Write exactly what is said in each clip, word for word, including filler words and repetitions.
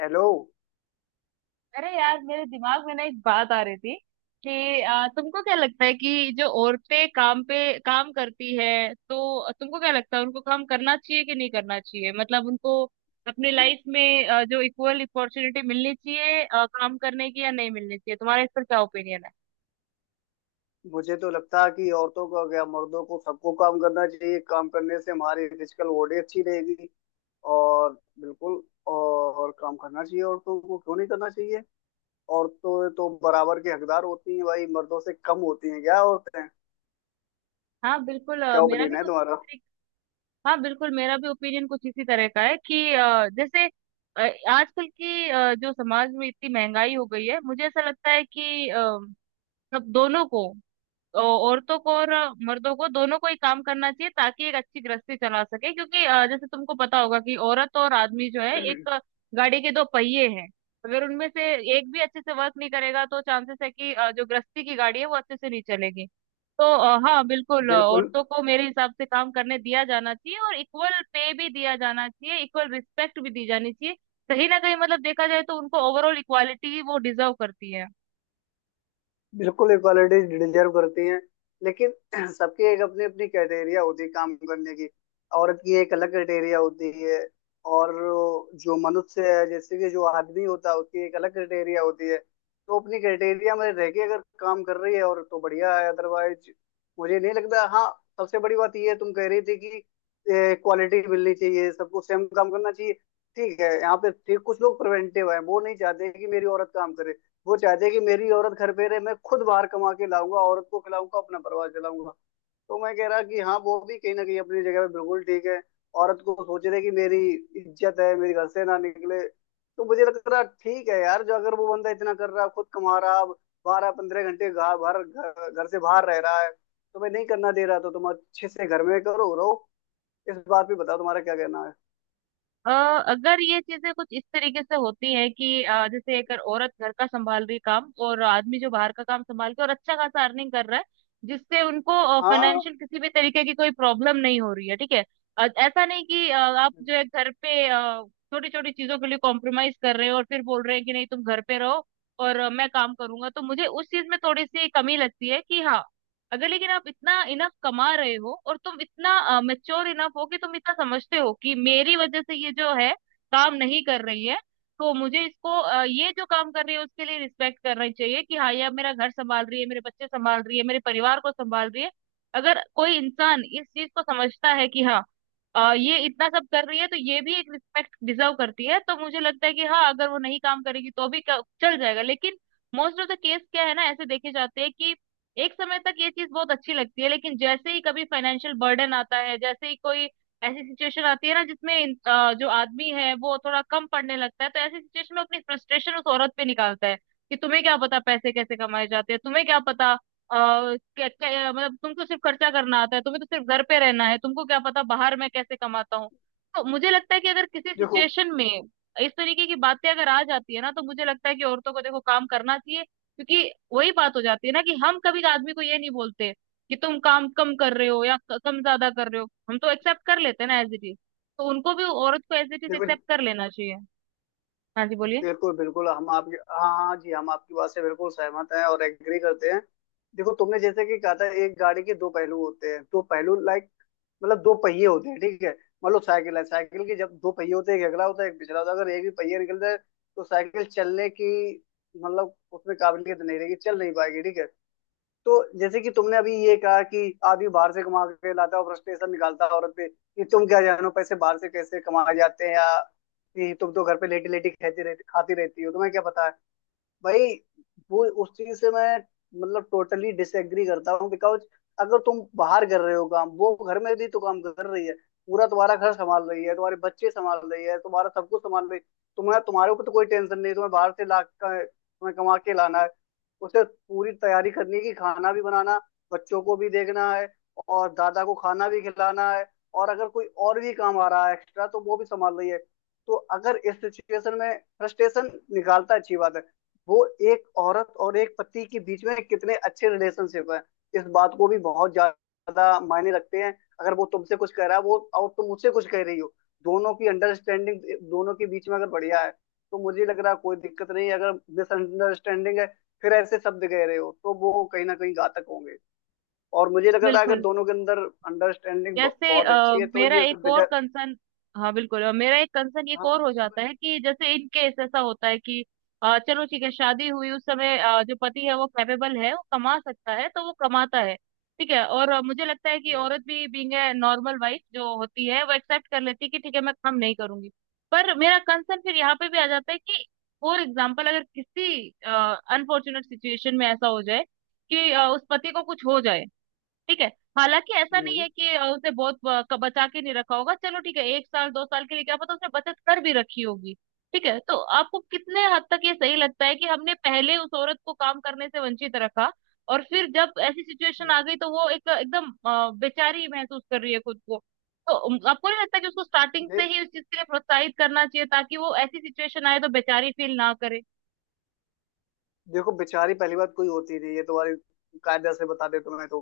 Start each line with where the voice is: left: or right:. left: Hello.
right: अरे यार, मेरे दिमाग में ना एक बात आ रही थी कि आ, तुमको क्या लगता है कि जो औरतें काम पे काम करती है, तो तुमको क्या लगता है उनको काम करना चाहिए कि नहीं करना चाहिए? मतलब उनको अपनी लाइफ में आ, जो इक्वल अपॉर्चुनिटी मिलनी चाहिए आ, काम करने की, या नहीं मिलनी चाहिए, तुम्हारा इस पर क्या ओपिनियन है?
left: मुझे तो लगता है कि औरतों का क्या, मर्दों को, सबको काम करना चाहिए। काम करने से हमारी फिजिकल बॉडी अच्छी रहेगी। और बिल्कुल, और काम करना चाहिए, औरतों को क्यों नहीं करना चाहिए? औरतें तो बराबर के हकदार होती हैं, भाई। मर्दों से कम होती हैं क्या औरतें?
right: हाँ बिल्कुल, अ,
left: क्या
right: मेरा
left: ओपिनियन
right: भी
left: है
right: कुछ।
left: तुम्हारा?
right: हाँ बिल्कुल, मेरा भी ओपिनियन कुछ इसी तरह का है कि अ, जैसे अ, आजकल की अ, जो समाज में इतनी महंगाई हो गई है, मुझे ऐसा लगता है कि अ, सब दोनों को, औ- औरतों को और अ, मर्दों को दोनों को ही काम करना चाहिए, ताकि एक अच्छी गृहस्थी चला सके। क्योंकि अ, जैसे तुमको पता होगा कि औरत और आदमी जो है एक अ, गाड़ी के दो पहिए हैं। अगर उनमें से एक भी अच्छे से वर्क नहीं करेगा तो चांसेस है कि अ, जो गृहस्थी की गाड़ी है वो अच्छे से नहीं चलेगी। तो अ, हाँ बिल्कुल, अ,
left: बिल्कुल,
right: औरतों को मेरे हिसाब से काम करने दिया जाना चाहिए, और इक्वल पे भी दिया जाना चाहिए, इक्वल रिस्पेक्ट भी दी जानी चाहिए। कहीं ना कहीं मतलब देखा जाए तो उनको ओवरऑल इक्वालिटी वो डिजर्व करती है।
left: बिल्कुल इक्वालिटी डिजर्व करती हैं। लेकिन सबकी एक अपनी अपनी क्राइटेरिया होती है काम करने की। औरत की एक अलग क्राइटेरिया होती है, और जो मनुष्य है, जैसे कि जो आदमी होता है, उसकी एक अलग क्राइटेरिया होती है। तो अपनी क्राइटेरिया में रह के अगर काम कर रही है और, तो बढ़िया है, अदरवाइज मुझे नहीं लगता। हाँ, सबसे बड़ी बात ये है, तुम कह रही थी कि क्वालिटी मिलनी चाहिए, सबको सेम काम करना चाहिए। ठीक है, यहाँ पे ठीक, कुछ लोग प्रिवेंटिव है, वो नहीं चाहते कि मेरी औरत काम करे। वो चाहते हैं कि मेरी औरत घर पे रहे, मैं खुद बाहर कमा के लाऊंगा, औरत को खिलाऊंगा, अपना परिवार चलाऊंगा। तो मैं कह रहा कि हाँ, वो भी कहीं ना कहीं अपनी जगह पे बिल्कुल ठीक है। औरत को सोच रहे कि मेरी इज्जत है, मेरे घर से ना निकले। तो मुझे लग रहा ठीक है यार, जो अगर वो बंदा इतना कर रहा है, खुद कमा रहा है, बारह पंद्रह घंटे घा- बाहर, घर घर से बाहर रह रहा है, तो मैं नहीं करना दे रहा, तो तुम अच्छे से घर में करो रहो। इस बात पे बताओ तुम्हारा क्या कहना है?
right: अ, अगर ये चीजें कुछ इस तरीके से होती है कि अ, जैसे एक औरत घर का संभाल रही, काम और आदमी जो बाहर का काम संभाल के और अच्छा खासा अर्निंग कर रहा है, जिससे उनको
left: हाँ,
right: फाइनेंशियल किसी भी तरीके की कोई प्रॉब्लम नहीं हो रही है, ठीक है। अ, ऐसा नहीं कि अ, आप जो है घर पे छोटी छोटी चीजों के लिए कॉम्प्रोमाइज कर रहे हो, और फिर बोल रहे हैं कि नहीं, तुम घर पे रहो और अ, मैं काम करूंगा, तो मुझे उस चीज में थोड़ी सी कमी लगती है कि हाँ, अगर लेकिन आप इतना इनफ कमा रहे हो, और तुम इतना मेच्योर इनफ हो कि तुम इतना समझते हो कि मेरी वजह से ये जो है काम नहीं कर रही है, तो मुझे इसको, अ, ये जो काम कर रही है उसके लिए रिस्पेक्ट करना चाहिए कि हाँ, ये अब मेरा घर संभाल रही है, मेरे बच्चे संभाल रही है, मेरे परिवार को संभाल रही है। अगर कोई इंसान इस चीज को समझता है कि हाँ, अ, ये इतना सब कर रही है, तो ये भी एक रिस्पेक्ट डिजर्व करती है, तो मुझे लगता है कि हाँ, अगर वो नहीं काम करेगी तो भी क- चल जाएगा। लेकिन मोस्ट ऑफ द केस क्या है ना, ऐसे देखे जाते हैं कि एक समय तक ये चीज बहुत अच्छी लगती है, लेकिन जैसे ही कभी फाइनेंशियल बर्डन आता है, जैसे ही कोई ऐसी सिचुएशन आती है ना जिसमें इन- अ, जो आदमी है वो थोड़ा कम पड़ने लगता है, तो ऐसी सिचुएशन में अपनी फ्रस्ट्रेशन उस औरत पे निकालता है कि तुम्हें क्या पता पैसे कैसे कमाए जाते हैं, तुम्हें क्या पता, अ, क्या, क्या, मतलब तुमको सिर्फ खर्चा करना आता है, तुम्हें तो सिर्फ घर पे रहना है, तुमको क्या पता बाहर मैं कैसे कमाता हूँ। तो मुझे लगता है कि अगर किसी
left: देखो,
right: सिचुएशन में इस तरीके की बातें अगर आ जाती है ना, तो मुझे लगता है कि औरतों को, देखो, काम करना चाहिए। क्योंकि वही बात हो जाती है ना कि हम कभी आदमी को ये नहीं बोलते कि तुम काम कम कर रहे हो, या क- कम ज्यादा कर रहे हो, हम तो एक्सेप्ट कर लेते हैं ना एज इट इज, तो उनको भी औरत को एज इट इज
left: देखो,
right: एक्सेप्ट कर लेना चाहिए। हाँ जी, बोलिए।
left: बिल्कुल, बिल्कुल, हम आपकी, हाँ, हाँ जी, हम आपकी बात से बिल्कुल सहमत हैं और एग्री करते हैं। देखो, तुमने जैसे कि कहा था एक गाड़ी के दो पहलू होते हैं। दो पहलू, लाइक, मतलब दो पहिए होते हैं, ठीक है? मान लो साइकिल है, साइकिल के जब दो पहिए होते हैं, एक अगला होता है, एक पिछला होता है। अगर एक भी पहिया निकल जाए, तो साइकिल चलने की, मतलब उसमें काबिलियत नहीं रहेगी, चल नहीं पाएगी, ठीक है? तो जैसे कि तुमने अभी ये कहा कि आदमी बाहर से कमा के लाता है और फ्रस्ट्रेशन निकालता है औरत पे कि तुम क्या जानो पैसे बाहर से कैसे कमाए जाते हैं, या कि तुम तो घर पे लेटी लेटी खाती रहती खाती रहती हो, तुम्हें क्या पता है भाई? वो उस चीज से मैं, मतलब टोटली डिसएग्री करता हूँ, बिकॉज अगर तुम बाहर कर रहे हो काम, वो घर में भी तो काम कर रही है। पूरा तुम्हारा घर संभाल रही है, तुम्हारे बच्चे संभाल रही है, तुम्हारा सब कुछ संभाल रही है। तुम्हें, तुम्हारे ऊपर तो कोई टेंशन नहीं है, तुम्हें बाहर से ला, तुम्हें कमा के लाना है। उसे पूरी तैयारी करनी है कि खाना भी बनाना, बच्चों को भी देखना है, और दादा को खाना भी खिलाना है, और अगर कोई और भी काम आ रहा है एक्स्ट्रा तो वो भी संभाल रही है। तो अगर इस सिचुएशन में फ्रस्ट्रेशन निकालता, अच्छी बात है। वो एक औरत और एक पति के बीच में कितने अच्छे रिलेशनशिप है, इस बात को भी बहुत ज्यादा मायने रखते हैं। अगर वो तुमसे कुछ कह रहा है वो, और तुम मुझसे कुछ कह रही हो, दोनों की अंडरस्टैंडिंग, दोनों के बीच में अगर बढ़िया है, तो मुझे लग रहा है कोई दिक्कत नहीं है। अगर मिसअंडरस्टैंडिंग है, फिर ऐसे शब्द कह रहे हो, तो वो कहीं ना कहीं घातक होंगे। और मुझे लग रहा है अगर
right: बिल्कुल।
left: दोनों के अंदर अंडरस्टैंडिंग
right: जैसे
left: बहुत
right: अ,
left: अच्छी है, तो
right: मेरा
left: ये सब
right: एक और
left: बेजा।
right: कंसर्न, हाँ बिल्कुल, अ, मेरा एक कंसर्न एक और
left: हाँ।
right: हो जाता है कि जैसे इन केस ऐसा होता है कि अ, चलो ठीक है, शादी हुई उस समय अ, जो पति है वो कैपेबल है, वो कमा सकता है, तो वो कमाता है, ठीक है। और अ, मुझे लगता है कि
left: हम्म,
right: औरत भी, बीइंग ए नॉर्मल वाइफ जो होती है, वो एक्सेप्ट कर लेती है कि ठीक है मैं कम नहीं करूंगी। पर मेरा कंसर्न फिर यहाँ पे भी आ जाता है कि फॉर एग्जाम्पल, अगर किसी अनफॉर्चुनेट सिचुएशन में ऐसा हो जाए कि अ, उस पति को कुछ हो जाए, ठीक है। हालांकि ऐसा नहीं
left: हम्म,
right: है कि अ, उसे बहुत ब- क- बचा के नहीं रखा होगा, चलो ठीक है, एक साल दो साल के लिए क्या पता उसने बचत कर भी रखी होगी, ठीक है। तो आपको कितने हद तक ये सही लगता है कि हमने पहले उस औरत को काम करने से वंचित रखा, और फिर जब ऐसी सिचुएशन
left: हम्म।
right: आ गई तो वो एक एकदम अ, बेचारी महसूस कर रही है खुद को? तो उम, आपको नहीं लगता कि उसको स्टार्टिंग से ही उस चीज के लिए प्रोत्साहित करना चाहिए, ताकि वो ऐसी सिचुएशन आए तो बेचारी फील ना करे?
left: देखो, बेचारी पहली बात कोई होती नहीं, ये तुम्हारी, कायदा से बता दे तुम्हें तो,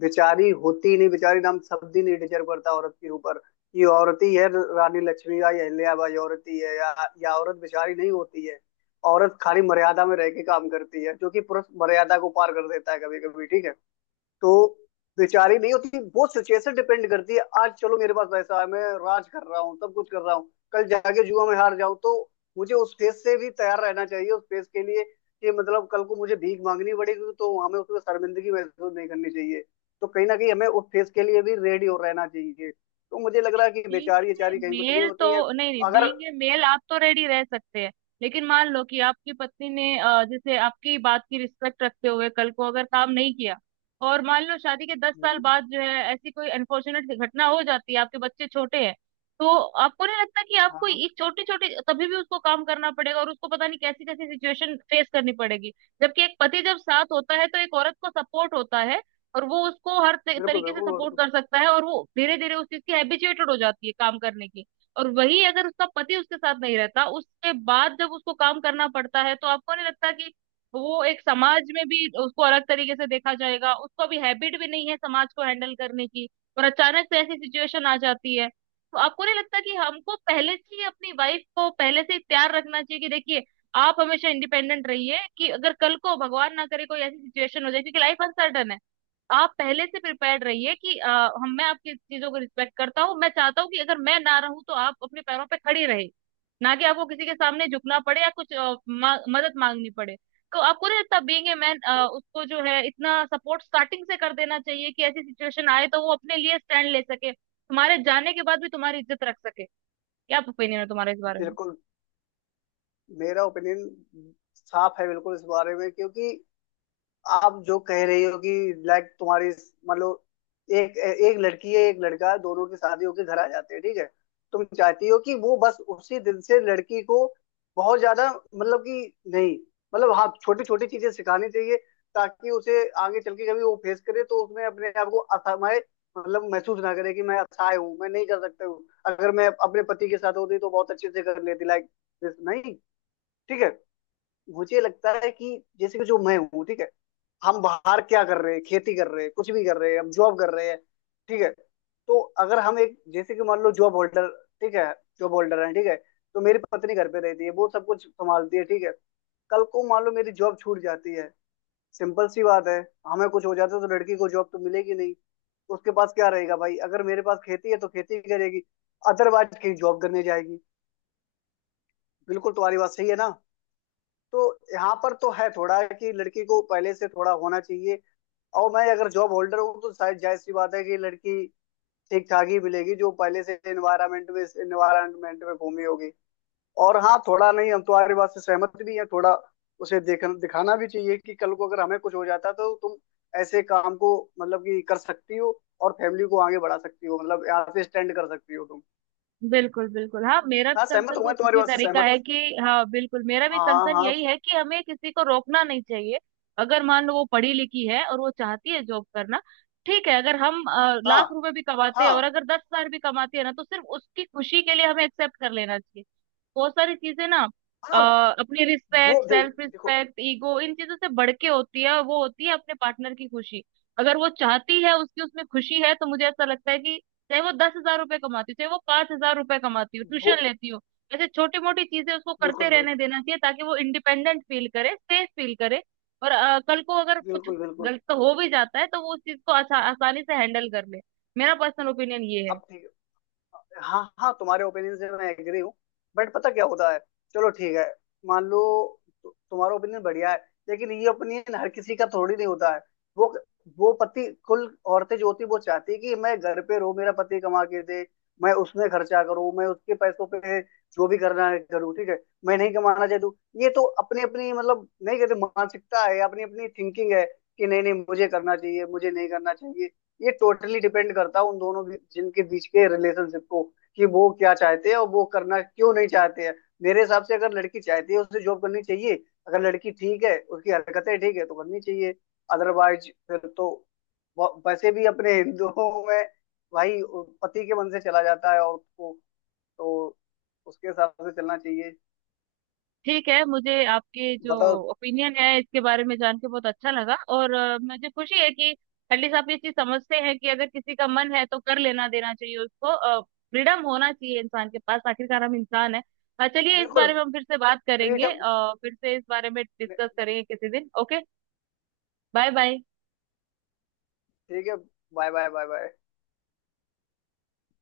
left: बेचारी होती ही नहीं। बेचारी नाम शब्द ही नहीं डिजर्व करता औरत के ऊपर। ये औरत ही है, रानी लक्ष्मी या अहल्याबाई औरत ही है, या, या औरत बेचारी नहीं होती है। औरत खाली मर्यादा में रह के काम करती है, जो कि पुरुष मर्यादा को पार कर देता है कभी कभी, ठीक है? तो बेचारी नहीं होती, वो सिचुएशन डिपेंड करती है। आज चलो मेरे पास पैसा है, मैं राज कर रहा हूँ, सब कुछ कर रहा हूँ, कल जाके जुआ में हार जाऊं, तो मुझे उस फेज से भी तैयार रहना चाहिए, उस फेज के लिए। कि मतलब कल को मुझे भीख मांगनी पड़ेगी, तो हमें उसमें शर्मिंदगी महसूस नहीं करनी चाहिए। तो कहीं ना कहीं हमें उस फेज के लिए भी रेडी हो रहना चाहिए। तो मुझे लग रहा है कि बेचारी
right: बीइंग ए
left: बेचारी कहीं कुछ नहीं
right: मेल तो,
left: होती है।
right: नहीं नहीं,
left: अगर,
right: बीइंग ए मेल आप तो रेडी रह सकते हैं, लेकिन मान लो कि आपकी पत्नी ने अ, जैसे आपकी बात की रिस्पेक्ट रखते हुए कल को अगर काम नहीं किया, और मान लो शादी के दस साल बाद जो है ऐसी कोई अनफॉर्चुनेट घटना हो जाती है, आपके बच्चे छोटे हैं, तो आपको नहीं लगता कि
left: हाँ,
right: आपको
left: हाँ,
right: एक छोटी छोटी, तभी भी उसको काम करना पड़ेगा और उसको पता नहीं कैसी कैसी सिचुएशन फेस करनी पड़ेगी? जबकि एक पति जब साथ होता है, तो एक औरत को सपोर्ट होता है, और वो उसको हर त-
left: बिल्कुल
right: तरीके से
left: बिल्कुल
right: सपोर्ट
left: बिल्कुल
right: कर सकता है, और वो धीरे धीरे उस चीज की हैबिचुएटेड हो जाती है काम करने की। और वही अगर उसका पति उसके साथ नहीं रहता, उसके बाद जब उसको काम करना पड़ता है, तो आपको नहीं लगता कि वो एक, समाज में भी उसको अलग तरीके से देखा जाएगा? उसको अभी हैबिट भी नहीं है समाज को हैंडल करने की, और अचानक से ऐसी सिचुएशन आ जाती है। तो आपको नहीं लगता कि हमको पहले से ही अपनी वाइफ को पहले से ही तैयार रखना चाहिए कि देखिए, आप हमेशा इंडिपेंडेंट रहिए, कि अगर कल को भगवान ना करे कोई ऐसी सिचुएशन हो जाए, क्योंकि लाइफ अनसर्टन है, आप पहले से प्रिपेयर्ड रहिए कि अ, हम मैं आपकी चीजों को रिस्पेक्ट करता हूँ, मैं चाहता हूँ कि अगर मैं ना रहूं तो आप अपने पैरों पे खड़ी रहे, ना कि आपको किसी के सामने झुकना पड़े या कुछ अ, मा, मदद मांगनी पड़े। तो आपको नहीं लगता, बीइंग ए मैन, उसको जो है इतना सपोर्ट स्टार्टिंग से कर देना चाहिए कि ऐसी सिचुएशन आए तो वो अपने लिए स्टैंड ले सके, तुम्हारे जाने के बाद भी तुम्हारी इज्जत रख सके? क्या ओपिनियन है तुम्हारा इस बारे में?
left: बिल्कुल, मेरा ओपिनियन साफ है बिल्कुल इस बारे में, क्योंकि आप जो कह रही हो कि लाइक तुम्हारी, मतलब एक एक लड़की है, एक लड़का है, दोनों की शादी होके घर आ जाते हैं, ठीक है। तुम चाहती हो कि वो बस उसी दिन से लड़की को बहुत ज्यादा, मतलब कि नहीं, मतलब हाँ, छोटी छोटी चीजें सिखानी चाहिए, ताकि उसे आगे चल के कभी वो फेस करे तो उसमें अपने आप को असहाय, मतलब महसूस ना करे कि मैं असहाय हूँ, मैं नहीं कर सकता हूँ, अगर मैं अपने पति के साथ होती तो बहुत अच्छे से कर लेती, लाइक दिस, नहीं। ठीक है, मुझे लगता है कि जैसे कि जो मैं हूँ, ठीक है, हम बाहर क्या कर रहे हैं, खेती कर रहे हैं, कुछ भी कर रहे हैं, हम जॉब कर रहे हैं, ठीक है। तो अगर हम एक, जैसे कि मान लो जॉब होल्डर, ठीक है, जॉब होल्डर है, ठीक है, तो मेरी पत्नी घर पे रहती है, वो सब कुछ संभालती है, ठीक है। कल को मान लो मेरी जॉब छूट जाती है, सिंपल सी बात है, हमें कुछ हो जाता है, तो लड़की को जॉब तो मिलेगी नहीं, तो उसके पास क्या रहेगा भाई? अगर मेरे पास खेती है तो खेती करेगी, अदरवाइज कहीं जॉब करने जाएगी। बिल्कुल तुम्हारी बात सही है ना। तो यहाँ पर तो है थोड़ा कि लड़की को पहले से थोड़ा होना चाहिए। और मैं अगर जॉब होल्डर हूँ, तो शायद जाहिर सी बात है कि लड़की ठीक ठाक ही मिलेगी, जो पहले से इन्वायरमेंट में इन्वायरमेंट में घूमी होगी। और हाँ, थोड़ा नहीं, हम तुम्हारी बात से सहमत भी हैं। थोड़ा उसे देखना दिखाना भी चाहिए कि कल को अगर हमें कुछ हो जाता तो तुम ऐसे काम को, मतलब कि कर सकती हो, और फैमिली को आगे बढ़ा सकती हो, मतलब यहाँ से स्टैंड कर सकती हो तुम।
right: बिल्कुल बिल्कुल, हाँ, मेरा भी
left: हाँ, सहमत
right: कंसर्न
left: हूँ मैं
right: कुछ
left: तुम्हारी
right: इसी
left: बात से
right: तरीका
left: सहमत।
right: है कि, हाँ बिल्कुल, मेरा भी
left: हाँ,
right: कंसर्न
left: हाँ,
right: यही है कि हमें किसी को रोकना नहीं चाहिए। अगर मान लो वो पढ़ी लिखी है और वो चाहती है जॉब करना, ठीक है, अगर हम अ,
left: हाँ,
right: लाख रुपए भी कमाते हैं,
left: हाँ,
right: और अगर दस हजार भी कमाते हैं ना, तो सिर्फ उसकी खुशी के लिए हमें एक्सेप्ट कर लेना चाहिए बहुत सारी चीजें ना। अ,
left: हाँ।
right: अपनी
left: वो,
right: रिस्पेक्ट,
left: देखो,
right: सेल्फ
left: देखो,
right: रिस्पेक्ट, ईगो, इन चीजों से बढ़ के होती है, और वो होती है अपने पार्टनर की खुशी। अगर वो चाहती है, उसकी उसमें खुशी है, तो मुझे ऐसा लगता है कि चाहे वो दस हजार रुपए कमाती हो, चाहे वो पांच हजार रुपए कमाती हो,
left: वो,
right: ट्यूशन लेती हो, ऐसे छोटी मोटी चीजें उसको करते
left: बिल्कुल,
right: रहने
left: बिल्कुल,
right: देना चाहिए, ताकि वो इंडिपेंडेंट फील करे, सेफ फील करे। और अ, कल को अगर कुछ
left: बिल्कुल, बिल्कुल।
right: गलत हो भी जाता है, तो वो उस चीज को आसा, आसानी से हैंडल कर ले। मेरा पर्सनल ओपिनियन ये है।
left: अब ठीक। हाँ, हाँ, तुम्हारे ओपिनियन से मैं एग्री हूँ। बट पता क्या होता है, चलो ठीक है, मान लो, तु, तुम्हारा ओपिनियन बढ़िया है, लेकिन ये ओपिनियन हर किसी का थोड़ी नहीं होता है। वो वो पति कुल, औरतें जो होती हैं, वो चाहती है कि मैं घर पे रहूं, मेरा पति कमा के दे, मैं उसमें खर्चा करूं, मैं उसके पैसों पे जो भी करना है करूँ, ठीक है, मैं नहीं कमाना चाहती हूँ। ये तो अपनी अपनी, मतलब नहीं कहते, मानसिकता है, अपनी अपनी थिंकिंग है, कि नहीं नहीं मुझे करना चाहिए, मुझे नहीं करना चाहिए। ये टोटली डिपेंड करता है उन दोनों भी- जिनके बीच के रिलेशनशिप को, कि वो क्या चाहते हैं और वो करना क्यों नहीं चाहते हैं। मेरे हिसाब से अगर लड़की चाहती है उसे जॉब करनी चाहिए। अगर लड़की ठीक है, उसकी हरकतें ठीक है, तो करनी चाहिए। अदरवाइज फिर तो, व- वैसे भी अपने हिंदुओं में, भाई, पति के मन से चला जाता है और को, तो उसके हिसाब से चलना चाहिए।
right: ठीक है, मुझे आपके जो
left: बताओ।
right: ओपिनियन है इसके बारे में जान के बहुत अच्छा लगा, और अ, मुझे खुशी है कि एटलीस्ट आप ये चीज समझते हैं कि अगर किसी का मन है तो कर लेना देना चाहिए, उसको फ्रीडम होना चाहिए इंसान के पास, आखिरकार हम इंसान है। चलिए, इस
left: बिल्कुल,
right: बारे में हम फिर से बात करेंगे,
left: फ्रीडम।
right: अ, फिर से इस बारे में डिस्कस करेंगे किसी दिन, ओके। Bye bye.
left: ठीक है। Bye bye, bye bye.